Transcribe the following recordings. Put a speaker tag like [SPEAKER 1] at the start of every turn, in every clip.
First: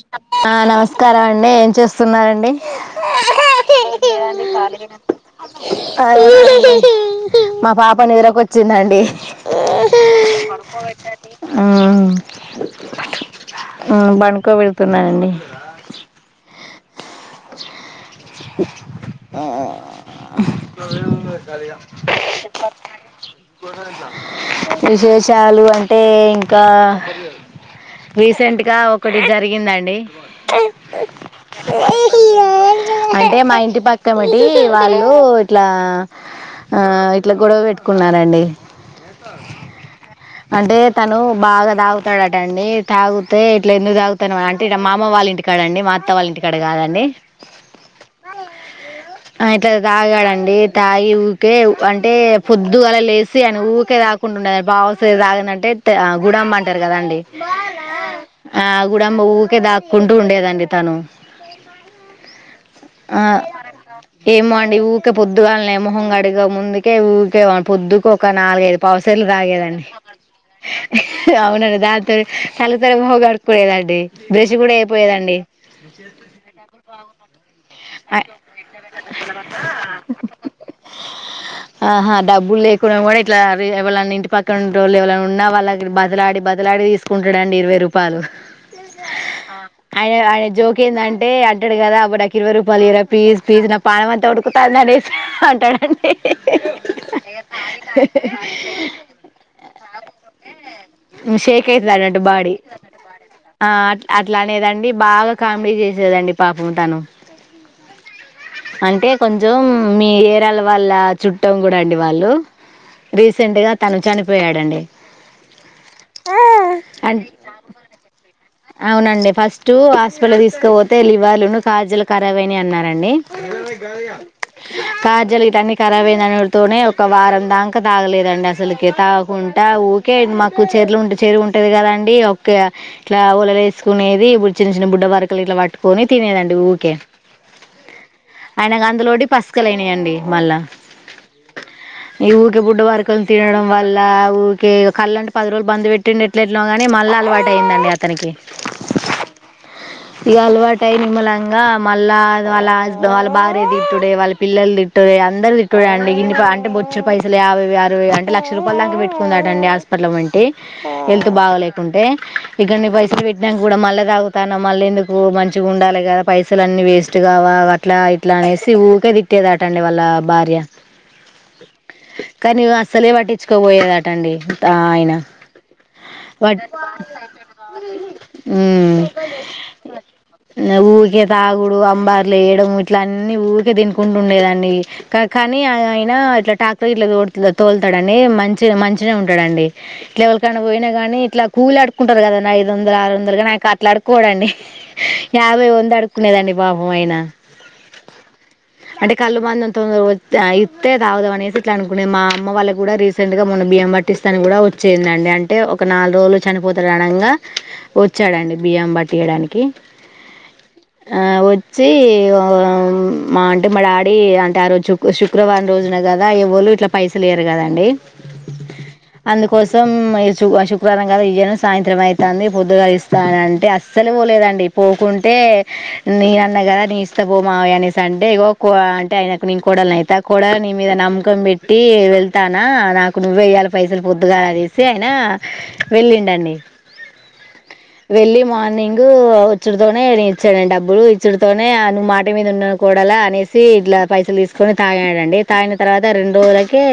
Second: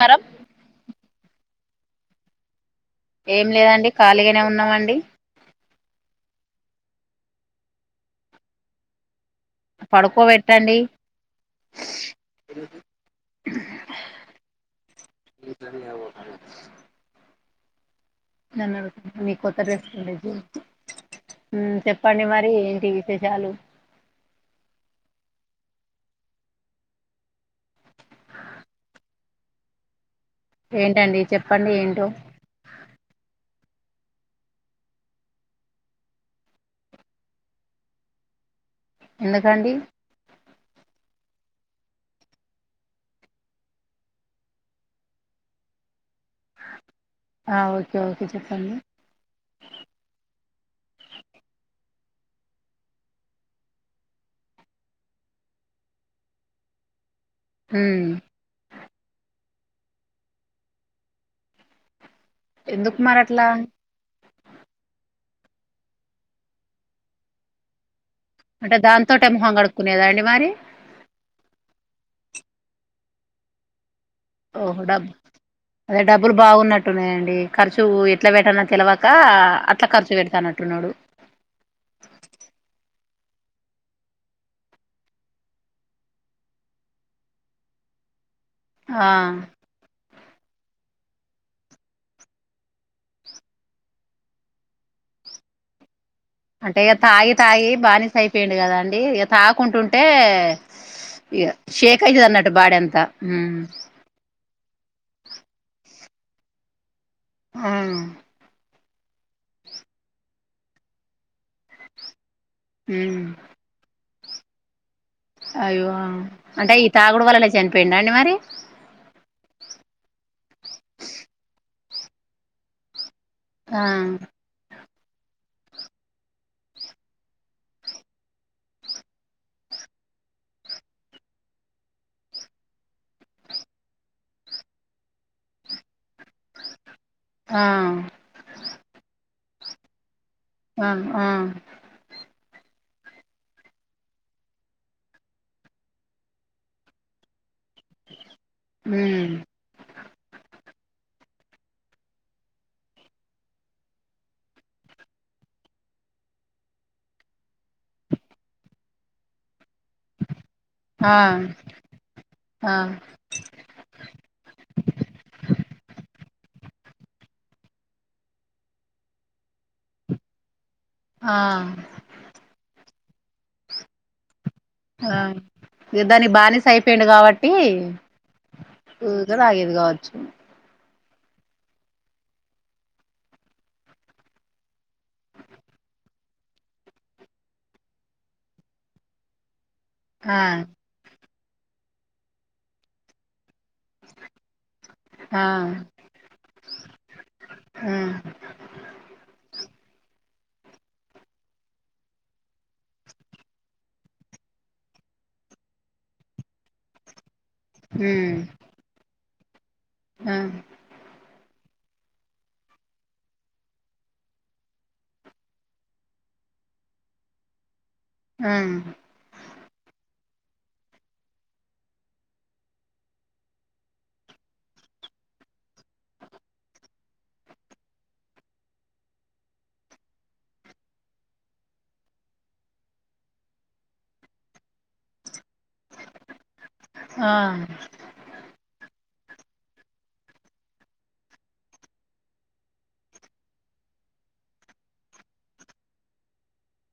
[SPEAKER 1] నమస్కారం
[SPEAKER 2] ఆ నమస్కారం అండి చేస్తున్నారండి
[SPEAKER 1] ఏం లేదండి ఖాళీగానే ఉన్నామండి
[SPEAKER 2] అదే మా పాప నిదరకొచ్చిందండి
[SPEAKER 1] పడుకోబెట్టండి
[SPEAKER 2] ఉమ్, పడుకోపెడుతూన్నానండి
[SPEAKER 1] నన్ను అడుగుతుంది మీ కొత్త డ్రెస్ ఉ చెప్పండి మరి ఏంటి విశేషాలు
[SPEAKER 2] షాలు అంటే ఇంకా రీసెంట్గా ఒకటి జరిగిందండి
[SPEAKER 1] ఏంటండి చెప్పండి ఏంటో
[SPEAKER 2] అంటే మా ఇంటి పక్కమిటి వాళ్ళు ఇట్లా ఆ ఇట్లా గొడవ పెట్టుకున్నారండి.
[SPEAKER 1] ఎందుకండి
[SPEAKER 2] అంటే తను బాగా తాగుతాడట అండి తాగితే ఇట్లా ఎందుకు తాగుతాను అంటే ఇడా మామ వాళ్ళ ఇంటి కాడడి మా మత్తవాళ్ళ ఇంటి కడ కదండీ
[SPEAKER 1] ఆ ఓకే ఓకే చెప్పండి
[SPEAKER 2] ఇట్లా తాగాడండి తాగి ఊకే అంటే అంటే పొద్దుగాల లేసి అన ఊరికే తాకుంటుండది పావ తాగిదంటే గుడబ అంటారు కదా అండి
[SPEAKER 1] ఉమ్
[SPEAKER 2] ఆ గుడుంబా దాక్కుంటూ ఉండేదండి తను
[SPEAKER 1] ఎందుకు మరి
[SPEAKER 2] ఆ
[SPEAKER 1] అట్లా
[SPEAKER 2] ఏమో అండి ఊరికే పొద్దుగా మొహం కడిగే ముందుకే ఊరికే పొద్దుకో ఒక
[SPEAKER 1] అంటే
[SPEAKER 2] నాలుగైదు పవసలు
[SPEAKER 1] దాంతోటే మొహం
[SPEAKER 2] తాగేదండి
[SPEAKER 1] కడుక్కునేదా అండి మరి
[SPEAKER 2] అవునను దా తల్ తర భోగాడుకుడేద అండి [unintelligible]
[SPEAKER 1] ఓహో డబ్బు అదే డబ్బులు బాగున్నట్టు న్నాయండి ఖర్చు ఎట్లా పెట్టన్న తెలివాక అట్లా ఖర్చు పెడతానట్టున్నాడు
[SPEAKER 2] ఆహా డబ్బులు కూడా లేకుండా ఇట్లా ఎవ ఇంటి పక్కన ఉ రోళ్ళు ఎవ ఉన్నా వాళ్ళ బదలాడి బదలాడి తీసుకుంటాడండి ఇరవై రూపాయలు
[SPEAKER 1] ఆ
[SPEAKER 2] అయ అ జోకెంది అంటే అంటే అంటాడు కదా అబడు నాకు ఇరవై రూపాయలు ఇరవై పీజ్ ప్లీజ్ నా పానం అంతా ఉడుకుతాంది అనేసి అంటాడుడి
[SPEAKER 1] అంటే ఇక తాగి తాగి బానిస అయిపోయిడు కదా అండి ఇక తాకుంటుంటే ఇ షేక్ అయతుంది అన్నట్టు బాడి అంతా
[SPEAKER 2] ఆ అట్లా అనేదండి బాగా కామెడీ చేసేదండి. పాపం తాను
[SPEAKER 1] ఆ
[SPEAKER 2] అంటే కొంచం మీ ఏరాల వాళ్లు చుట్టం కూడా అండి వాళ్లు
[SPEAKER 1] ఉమ్
[SPEAKER 2] రీసెంట్ గా తను చని పోయాడండి
[SPEAKER 1] అయ్యో! అంటే ఈ తాగుడు
[SPEAKER 2] అం
[SPEAKER 1] వల్లనే చనిపోయిడా అండి మరి?
[SPEAKER 2] అవునండి ఫస్ట్ హాస్పిటల్ తీసుకుపోతే లివర్లును కాార్జీలు ఖరాబ్ అయ్యినయ అన్నారండి ఎద
[SPEAKER 1] ఆ
[SPEAKER 2] గారు [inaudible] కార్జీలు గిట్ల అన్నీ ఖరాబ్ అయ్యిందంతోనే ఒక వారం దాకా తాగలేదండి అసలీకే తాగకుంటా ఊకే మాకు చెర్లు చెరువు ఉంటది కదాండి, ఒకే ఇట్లా వొలలు వేసుకునేది. ఇప్పుడు చిన్న చిన్న బుడ్డ వరకలు ఇట్లా పట్టుకొని తినేదండి ఊకే
[SPEAKER 1] ఆ
[SPEAKER 2] ఆయన కందులోటి పస్ అయినయాండి
[SPEAKER 1] ఆ ఆ....
[SPEAKER 2] గి బుడ్డు వరకలు తినడం వల్ల ఊకే కల్లు అంట పది రోజులు బంద్ పెట్టిండు ఎట్లఎట్లనో గానీ మళ్ల అలవాటు అయిందంట. తనకి
[SPEAKER 1] ఉమ్
[SPEAKER 2] ఇగా అలవాటై నిమ్మళంగా ఇగా మళ్ల వాళ హుస్సే వాళ్ల భార్య తిట్టుడే, వాళ్ల పిల్లలు తిట్టుడే, అందరు తిట్టుడే అండి ఇన్ని అంటే బొచ్చెడు పైసలు, యాభై ఆరవై అంటే లక్ష రూపాయల దాకా పెట్టుకుందాటండి హాస్పి.... అట్ల వంటి
[SPEAKER 1] ఆ
[SPEAKER 2] హెల్త్ బాగలేకుంటే
[SPEAKER 1] ఆ
[SPEAKER 2] ఇగన్ని పైసలు పెట్టిన్నాక కూడా మళ్ల తాగుతాన్నవు. మళ్లీ ఎందుకు? మంచిగా ఉండాలే గా. పైసలు అన్నీ వెస్ట్ గావా, అట్ల ఇట్ల అనేసి ఊకే తిట్టేదాటండి వాళ్ల భార్య
[SPEAKER 1] ఆ
[SPEAKER 2] అసలే వట్టించుకోవోయేదాటండి.
[SPEAKER 1] ఆ ఇగ దాని బానిస అయిపోయిండు కాబట్టి
[SPEAKER 2] ఉ
[SPEAKER 1] ఊకే తాగేది కావచ్చు
[SPEAKER 2] ఇగ ఉ ఇగ తాగుడు అంబర్లు ఏయడము ఇట్ల అన్నీ ఊకే తినుకుంట ఉండేదండీ. కా కానీ అయినా ఇట్లా ట్రాక్టర్ గిట్లా తోడ్త్లతోల్తాడు అండి. మంచిగ మంచిగానే ఉంటాడు అండి. ఇట్లా
[SPEAKER 1] ఆ
[SPEAKER 2] ఎవ్వలికన్నా పోయినా గానీ ఇట్లా కూలీ అడుక్కుంటారు కదా ఐదు వందలు ఆరు వందలు గాని అవి ఖర్ అట్లా అడుకోడండి.
[SPEAKER 1] ఆ
[SPEAKER 2] యాభై వంద అడుకునేదండి పాపం ఆయన.
[SPEAKER 1] ఆ
[SPEAKER 2] అంటే కల్లు మందం తొందరగా వచ్ తాగితే తాగుదం అనేసి ఇట్లా అనుకునేది మా అమ్మ వాళ్ల కూడా రీసెంట్ గా మొన్న బియ్యం పట్టిస్తానికి గూడా వచ్చిందండి అంటే ఒక నాలుగు రోజులు చనిపోతాడు అనంగా వచ్చాడండి బియ్యం పట్టియడానికి.
[SPEAKER 1] ఉ
[SPEAKER 2] ఆ! వచ్చి ఓ మా అంటే మా డాడీ అంటే ఆ రోజు శుక్ శుక్రవారం రోజున కదా, ఎవల్లు ఇట్లా పైసలు ఇయ్యారు కదాండి. అందుకోసం ఎస్ శుభ శుక్రవారం కదా ఇయ్యాను సాయంత్రం అయ్యి తాంది పొద్దుగలగ ఇస్తా అంటే అస్సలు పోలేదండి పోకుంటే నేనన్న కదా నీ ఇస్తా పో మావయ్య అనేసి అంటే ఇగో అంటే ఆయనకు నీను కోడలు అయిత కోడల నీ మీద నమ్మకం పెట్టి వెళ్తానా నాకు నువ్వే ఇయ్యాల పైసలు పొద్దుగా అనేసి ఆయన వెళ్ళిండండి
[SPEAKER 1] ఆ
[SPEAKER 2] వెళ్లి మార్నింగ్ డు వచ్చుడుతోనే నే ఇచ్చానండి డబ్బులు ఇచ్చడితోనే ఆ నువ్వు మాట మీద ఉన్నావు కూడాలా అనేసి ఇట్లా పైసలు తీసుకొని తాగాడండి తాగిన తర్వాత రెండు రోజులకే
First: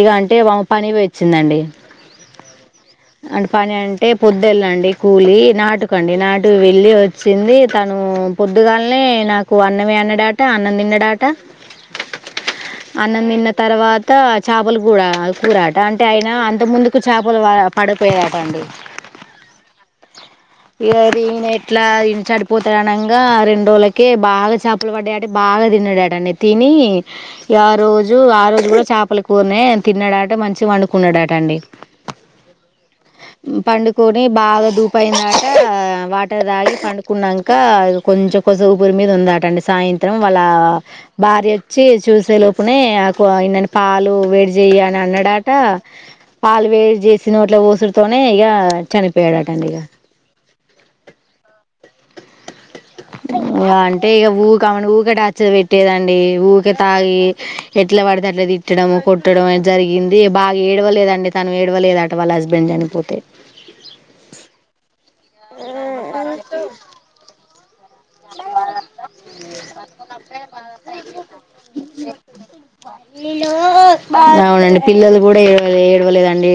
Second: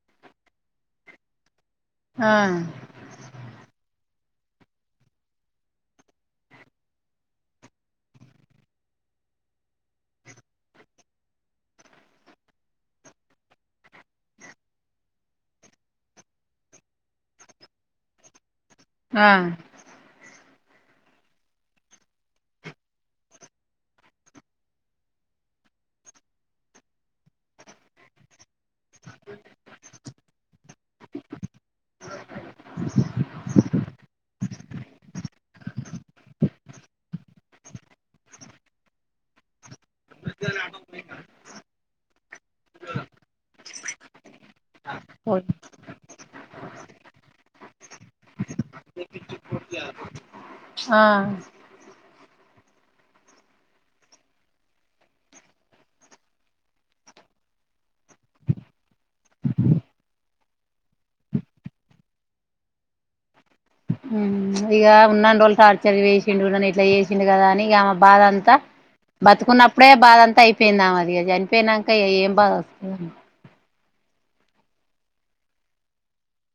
[SPEAKER 2] ఇగ అంటే పనికి పోయిచ్చిందండి
[SPEAKER 1] ఆ
[SPEAKER 2] అంటే పొదేళ్ళండి కూలి నాటుకండి నాటు వెళ్ళి వచ్చింది తను పొద్దుగాలనే నాకు అన్నమే అన్నడాట అన్నం తిన్నడాట అన్నం తిన్న తర్వాత చేపలు కూడా కూరట అంటే ఆయన అంత ముందుకు చేపలు పడిపోయా అట పండు
[SPEAKER 1] ఆ
[SPEAKER 2] ఇగా రీ ఎట్లా ఈ చడిపోతాడనంగా రెండు రోజులకే బాగా చేపలు పడ్డాయట బాగా తిన్నాడాటండి తిని ఆ రోజు ఆ రోజు కూడా చేపల కూరినే తిన్నాడాట మంచిగా పడుకున్నాడాటండి పండుకొని బాగా దూపు అయిందట వాటర్ దాగి పండుకున్నాక కొంచెం కొస ఊపిరి మీద ఉందాటండి సాయంత్రం వాళ్ళ భార్య వచ్చి చూసే లోపునే ఇన్నన్ని పాలు వేడి చేయ
[SPEAKER 1] ఆ
[SPEAKER 2] నన్నడాట పాలు వేడి చేసినోట్ల పోస్ తోనే ఇక చనిపోయాడటండి ఇగ
[SPEAKER 1] ఆ
[SPEAKER 2] ఇగ అంటే ఇగ ఊకే ఆమెను ఊకె టార్చర్ పెట్టేదండి ఊకే తాగి ఎట్లా పడితే అట్ల తిట్టడం కొట్టడం అది జరిగింది బాగా ఏడవలేదండి తను ఏడవలేద అట వాళ్ళ హస్బెండ్ చనిపోతే
[SPEAKER 1] ఇగా ఉన్ననీ రోజులు టార్చర్ చేసిండు న్నను ఇట్లా చేసిండు కదా అని ఆమె బాధ అంతా బతుకున్నప్పుడే బాధ అంతా అయిపోయింది ఆమెది అది చనిపోయినాక ఏం బాధ వస్తుంది
[SPEAKER 2] అవునండి పిల్లలు కూడా ఏడవ ఏడవలేదండి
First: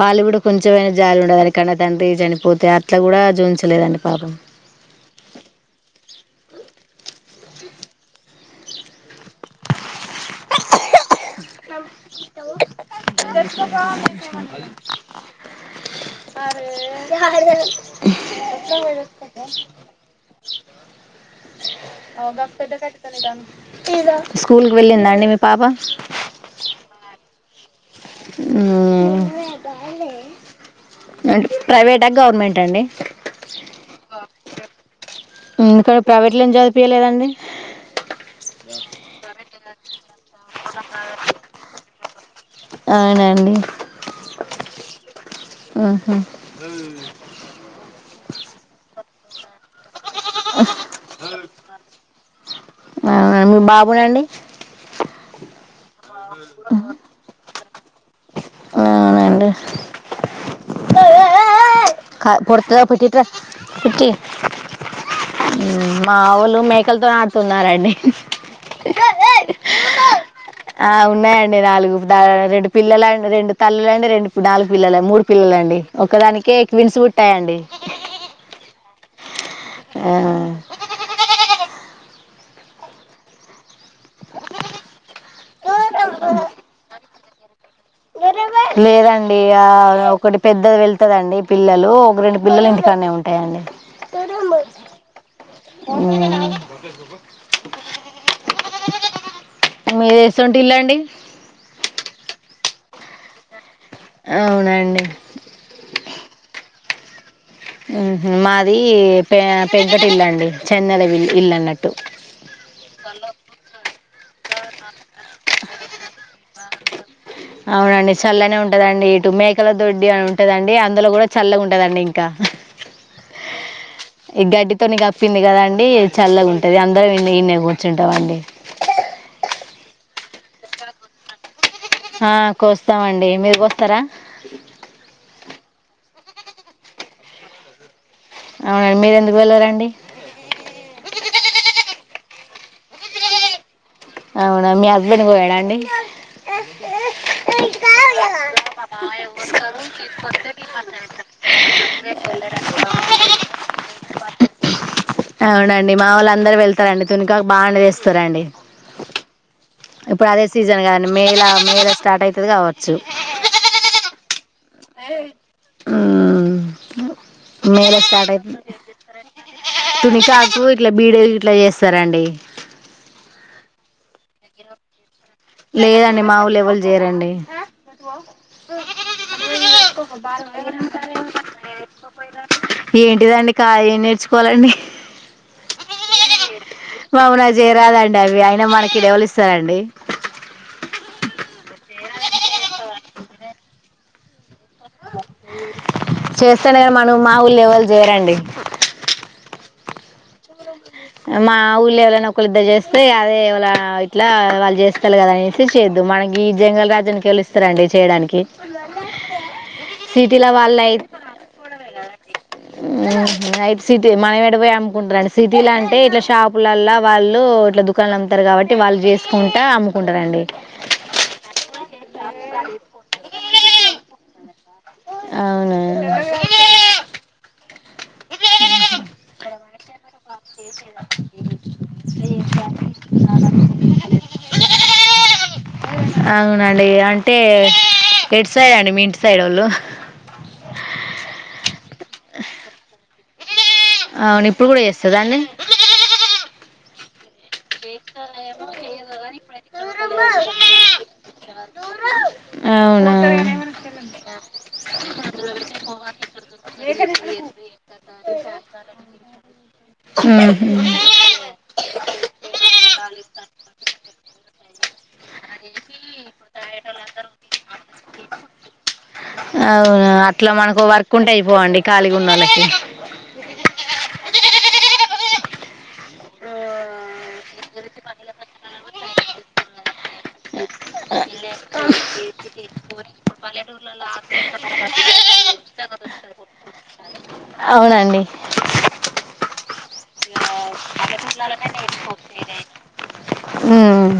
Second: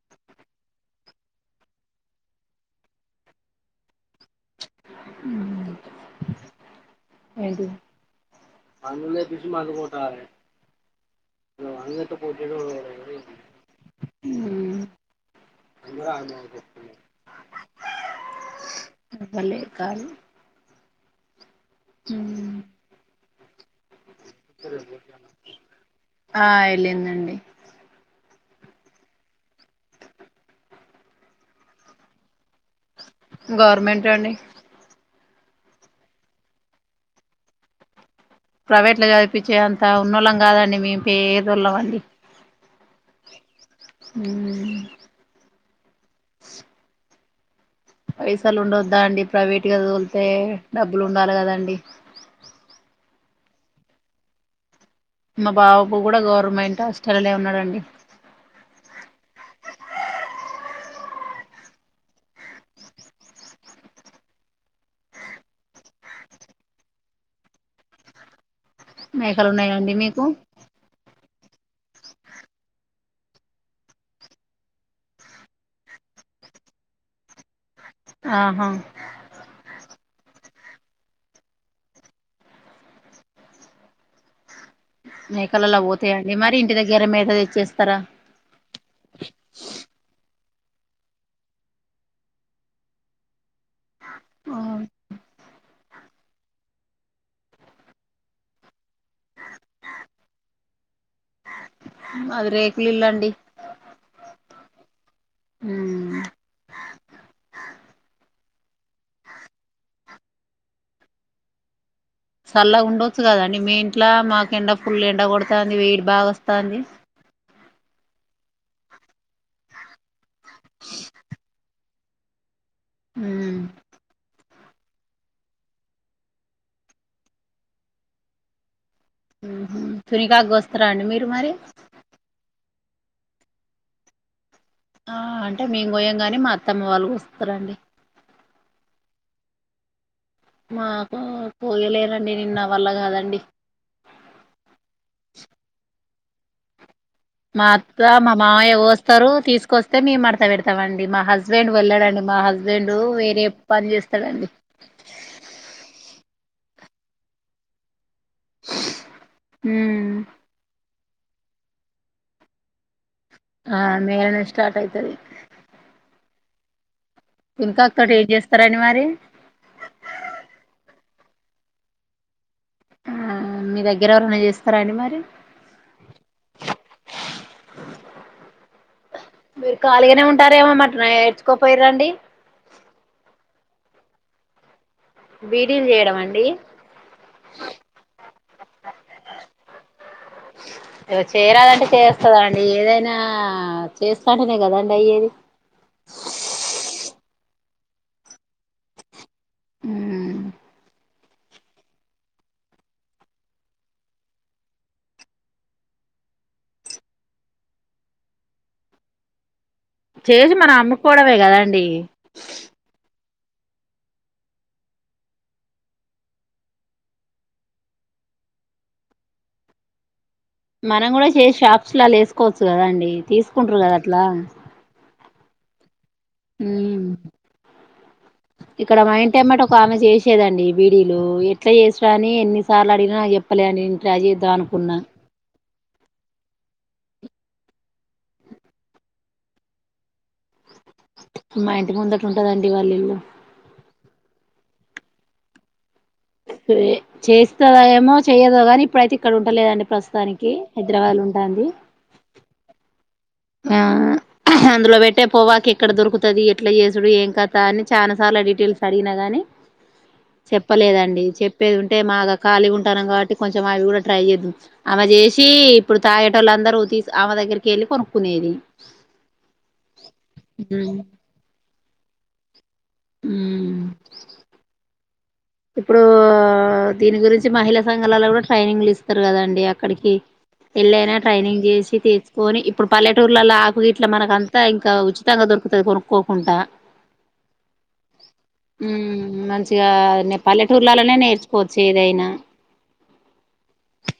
[SPEAKER 2] వాళ్ళు కూడా కొంచెంమనా జాలి ఉండదని కానీ తండ్రి చనిపోతే అట్లా కూడా జూయించలేదండి పాపం
[SPEAKER 1] ఉ ఏంటి [unintelligible] అవ్వలే కాదు
[SPEAKER 2] స్కూల్ కి వెళ్ళిందా
[SPEAKER 1] ఆ వెళ్లిందండి అండి
[SPEAKER 2] హ ప్రైవేట్ ఆ గవర్నమెంట్ అండి
[SPEAKER 1] గవర్నమెంట్ అండి
[SPEAKER 2] ఇంకా ప్రైవేట్‌లో ఎం చదివిపియ్యలేదండి
[SPEAKER 1] ప్రైవేట్ లో చ చప్పించే అంత ఉన్నోళ్ళం కాదండి మేము పే దోళ్లం అండి
[SPEAKER 2] అవునండి
[SPEAKER 1] ఊహూ
[SPEAKER 2] ఊహూ
[SPEAKER 1] పైసలు ఉండద్దా అండి ప్రైవేట్ గట్టిగా తోలితే డబ్బులు ఉండాలి కదండి
[SPEAKER 2] అవునా మీ బాబునండి
[SPEAKER 1] మా బాబ్ ఇప్పుడు కూడా గవర్నమెంట్ హస్టల్ల్లో ఉన్నాడండి
[SPEAKER 2] అవునండి పొరతుద పెటిట కుటి మావోళ్లు మేకలతో ఆడుతున్నారండి
[SPEAKER 1] మేకలు ఉన్నాయా అండి మీకు
[SPEAKER 2] అవునా నాలుగు రెండు పిల్లలు రెండు తల్లులుండి రెండు నాలుగు పిల్లలు మూడు పిల్లండి ఒకదానికిే ఎక్ విన్స్ పుట్టాయండి
[SPEAKER 1] ఆహా
[SPEAKER 2] ఆ
[SPEAKER 1] మేకలలో పోతాయండి మరి ఇంటి దగ్గర మే [unintelligible]
[SPEAKER 2] లేదండి ఆ ఒకటి పెద్దది వెళ్తుందిండి పిల్లలు ఒక రెండు పిల్లలు ఇంటికన్నే ఉంటాయండి
[SPEAKER 1] ఆ
[SPEAKER 2] హు మీది వేసువంటి ఇల్లాండి
[SPEAKER 1] మాది రేకుల ఇల్లండి
[SPEAKER 2] అవునండి
[SPEAKER 1] ఉమ్
[SPEAKER 2] మాది పె పెద్దటి ఇల్లుండి చెన్నెలల్ ఇల్లు అన్నట్టు
[SPEAKER 1] చల్లగా ఉండొచ్చు కదండి మీ ఇంట్లో మాకు ఎంండ పుల్ండి డ గొడతాంది వేడి భా తాంది
[SPEAKER 2] అవునండి చల్లనే ఉంటదండి ఇటు మేకల దొడ్డి అని ఉంటదండి అందులో గూడా చల్లగా ఉంటుదండి ఇం క్క
[SPEAKER 1] హ్మ్
[SPEAKER 2] ఈ గడ్డితోనీ కప్పింది కదా అండి చల్లగా ఉంటుంది అందరం ఇ ఇన్నే కూర్చుంటాం అండి
[SPEAKER 1] తునిగాకు గోస్తరా అండి మీరు మరి
[SPEAKER 2] ఆ కోస్తామండి మీరు గోస్తారా
[SPEAKER 1] ఆ అంటే మే కోయం ని మా అత్తమ్మ వాళ్ళు గోస్తారండి
[SPEAKER 2] అవున మీరెందుకు వెళ్ళరండి
[SPEAKER 1] మాకు కోయలేరండి నిన్న నా వల్ల గాదండి
[SPEAKER 2] అవునా మీ హస్బెండ్ కోయడా అండి ఆ
[SPEAKER 1] మా అత్త మా మావయ్య గోస్తారు తీసుకొస్తే మేము మడత పెడతామండి మా హస్బెండ్ వెళ్ళడండి మా హస్బెండు వేరే పని చేస్తాడండి
[SPEAKER 2] తదండి తునిగాకు బాండ చేస్తారండి
[SPEAKER 1] ఉమ్
[SPEAKER 2] ఇప్పుడు అదే సీజన్ గ మేల మేల స్టార్ట్ అయితది గావచ్చు
[SPEAKER 1] ఆ మే స్టార్ట్ అయితది
[SPEAKER 2] హ్మ్ మేల
[SPEAKER 1] పిన్కాక్ తోటి ఏం
[SPEAKER 2] స్టార్ట్ అయితది
[SPEAKER 1] చేస్తారండి మరి
[SPEAKER 2] తునిగాకు ఇట్ల బీడీలు గిట్లా చేస్తారండి
[SPEAKER 1] ఆ మీ దగ్గర ఎవరనా చేస్తారా అండి మరి
[SPEAKER 2] లేదండి మా ఊలు ఎవలు జేరండి
[SPEAKER 1] మీరు ఖాళీగానే ఉంటారేమో మరి నేర్చుకోపోయిరండి
[SPEAKER 2] ఏంటిదండి కా ఏ నేర్చు కోలండి
[SPEAKER 1] బీడీలు చేయడం అండి
[SPEAKER 2] వామో నా జేయరాదండి అవి ఆయన మనకి ఇడెవలు ఇస్తారండి
[SPEAKER 1] ఇ చేయరాదంటే చేస్తదండి ఏదైనా ఆ చేస్తా అదే కదండి అయ్యేది
[SPEAKER 2] చేస్తేనే కానీ మనం మా ఊళ్ళో ఎవలు జేయరండి
[SPEAKER 1] హ్మ్
[SPEAKER 2] మా ఊళ్ళు ఎవలైనా ఒకరి ఇద్దరు జేస్తే అదే ఎవళ ఇట్లా వాళ్ళు జేస్తాలు కదా అనేసి చేయొద్దు మనకి ఈ జంగల్ రాజ్యానికి ఎవళు ఇస్తారండి చేయడానికి సిటీల
[SPEAKER 1] చేసి మన
[SPEAKER 2] వాళ్ళు అయి
[SPEAKER 1] అమ్మకోడమే గదండి
[SPEAKER 2] నైట్ సిటీ మనం ఎడిపోయి అమ్ముకుంటారండి సిటీ లాం అంటే ఇట్లా షాపులల్లా వాళ్ళు ఇట్లా దుకాణలు అమ్తారు కాబట్టి వాళ్ళు చేసుకుంటా అమ్ముకుంటారండి
[SPEAKER 1] మనం కూడా చేస షాప్స్ లా లే వేసుకోవచ్చు కదా అండి తీసుకుంటారు కదా అట్లా
[SPEAKER 2] అవునా
[SPEAKER 1] ఉమ్ ఇక్కడ మా ఇంటెమ్మాట ఒక ఆమె చేసి చ్చేదండి బీడీలు ఎట్లా చేసా అని ఎన్నిసార్లు అడిగినా నాకు చెప్పలేని నేనుట్లచేద్దాం అనుకున్నా
[SPEAKER 2] అవునండి అంటే ఎడ్ సైడ్ అండి మీ ఇంటి సైడ్ వాళ్ళు
[SPEAKER 1] మా ఇంత ముందట్ ఉంటదండి వాళ్ళ ఇల్లు
[SPEAKER 2] అవును ఇప్పుడు కూడా చేస్తుంద అండి
[SPEAKER 1] చేేస్ ఉంటలేదండి ప్రస్తుతానికి హైదరాబాద్ లో ఉంటాంది
[SPEAKER 2] అవునా
[SPEAKER 1] ఆ అందులో పెట్టే పోవాకి ఎక్కడ దొరుకుతుది ఎట్లా చేసడు ఏం కథ అని చాలా సార్లు డీటెయిల్స్ అడిగినా గాని
[SPEAKER 2] ఉహు
[SPEAKER 1] చెప్పలేదండి చెప్పేది ఉంటే మాగాక్క ఖాళీగా ఉంటాం కాబట్టి కొంచెం అవి కూడా ట్రై చేద్దాం అమె చేసి ఇప్పుడు తాగేట వాళ్ళ అందరూ తీ ఆమె దగ్గకి వెళ్ళి కొను కునేది
[SPEAKER 2] అవునా అట్లా మనకు వర్కుంటే అయిపోవండి కాలీగు ఉనకి
[SPEAKER 1] అ ఇప్పుడు దీని గురించి మహిళా సంఘాలలో కూడా ట్రైనింగ్లు ఇస్తారు కదండి అక్కడికి ఎళ్ళైనా ట్రైనింగ్ చేసి తెసుకొని ఇప్పుడు పల్లెటూర్లలో ఆకు గీట్ల మనక అంతా ఇంకా ఉచితంగా దొరుకుతుంది కొనుక్కోకుండా
[SPEAKER 2] అవునండి
[SPEAKER 1] మ ఆ ఊర్లలోనే నేర్చుకోవచ్చు ఏదైనా
[SPEAKER 2] ఉమ్